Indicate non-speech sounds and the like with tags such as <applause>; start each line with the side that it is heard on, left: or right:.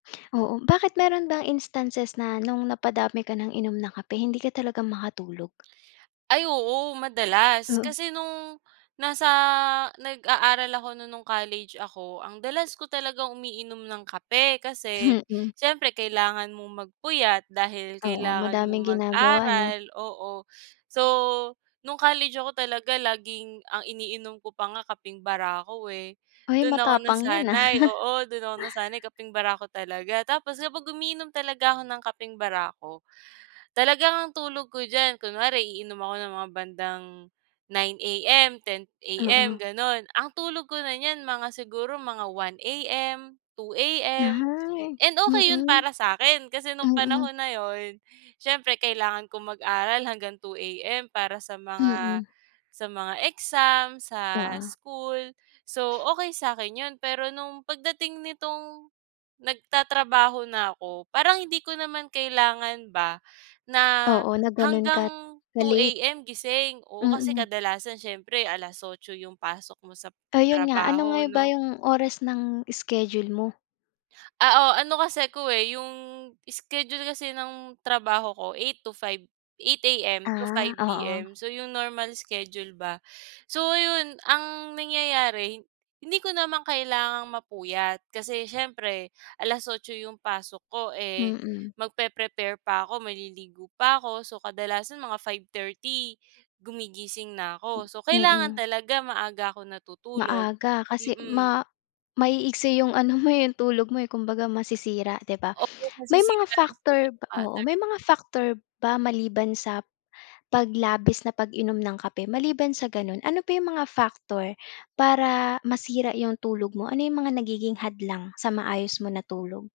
left: Oo, bakit meron bang instances na no'ng napadami ka ng inom na kape, hindi ka talaga makatulog?
right: Ay, oo, madalas.
left: Oo.
right: Kasi nong, nasa nag-aaral ako non no'ng college ako, ang dalas ko talagang umiinom ng kape. Kasi,
left: Mm.
right: siyempre kailangan mong magpuyat dahil
left: Oo,
right: kailangan mong
left: madaming ginagawa ano?
right: mag-aral. Oo. So, no'ng college ako talaga laging ang iniinom ko pa nga kapeng barako, eh.
left: Ay
right: Do'n ako
left: matapang 'yan, ah.
right: nasanay. Oo, do'n ako
left: <chuckles>
right: nasanay, kapeng barako talaga. Tapos kapag umiinom talaga ako ng kapeng barako, talagang ang tulog ko diyan kunwari iinom ako ng mga bandang 9 AM, 10 AM
left: Oo.
right: ganon, ang tulog ko na niyan mga siguro mga 1 AM, 2 AM,
left: Ay.
right: and okey 'yon
left: Mm.
right: para sa'kin, kasi no'ng
left: Mm.
right: panahon na 'yon, siyempre kailangan kong mag-aral hanggang 2 AM para sa mga
left: Mm.
right: sa mga exam, sa
left: Oo.
right: school. So okey sa'kin 'yon, pero no'ng pagdating nitong, nagtatrabaho na ako, parang hindi ko naman kailangan ba, na,
left: Oo, na ganon ka,
right: hanggang two
left: na-late.
right: A-M gising. Oo, kasi
left: Mm.
right: kadalasan siyempre alas otso yung pasok mo sa
left: Ayon nga, ano nga
right: trabaho
left: ba
right: 'no.
left: yung oras ng schedule mo?
right: Ah, oh, ano kasi ko, eh, 'yong schedule kasi ng trabaho ko 8 to 5, 8 AM to
left: Ah,
right: five
left: oo.
right: P-M. So, 'yong normal schedule ba. So 'yon, ang nangyayari, hindi ko namang kailangang mapuyat, kasi siyempre alas otso 'yong pasok ko, eh,
left: Mm.
right: magpeprepare pa ako, maliligo pa ako. So kadalasan mga 5:30 gumigising na ako. So kailangan
left: Mm.
right: talaga maaga ako natutulog.
left: Maaga kasi
right: Mm.
left: ma maiiksi yung ano mo, yung tulog mo, eh. Kumbaga masisira, 'di ba?
right: Oo,
left: May mga
right: masisira yung sleeping
left: factor b oo,
right: pattern.
left: may mga factor ba maliban sa, paglabis na pag-inom ng kape? Maliban sa ganon, ano pa yung mga factor para masira yung tulog mo? Ano yung mga nagiging hadlang sa maayos mo na tulog?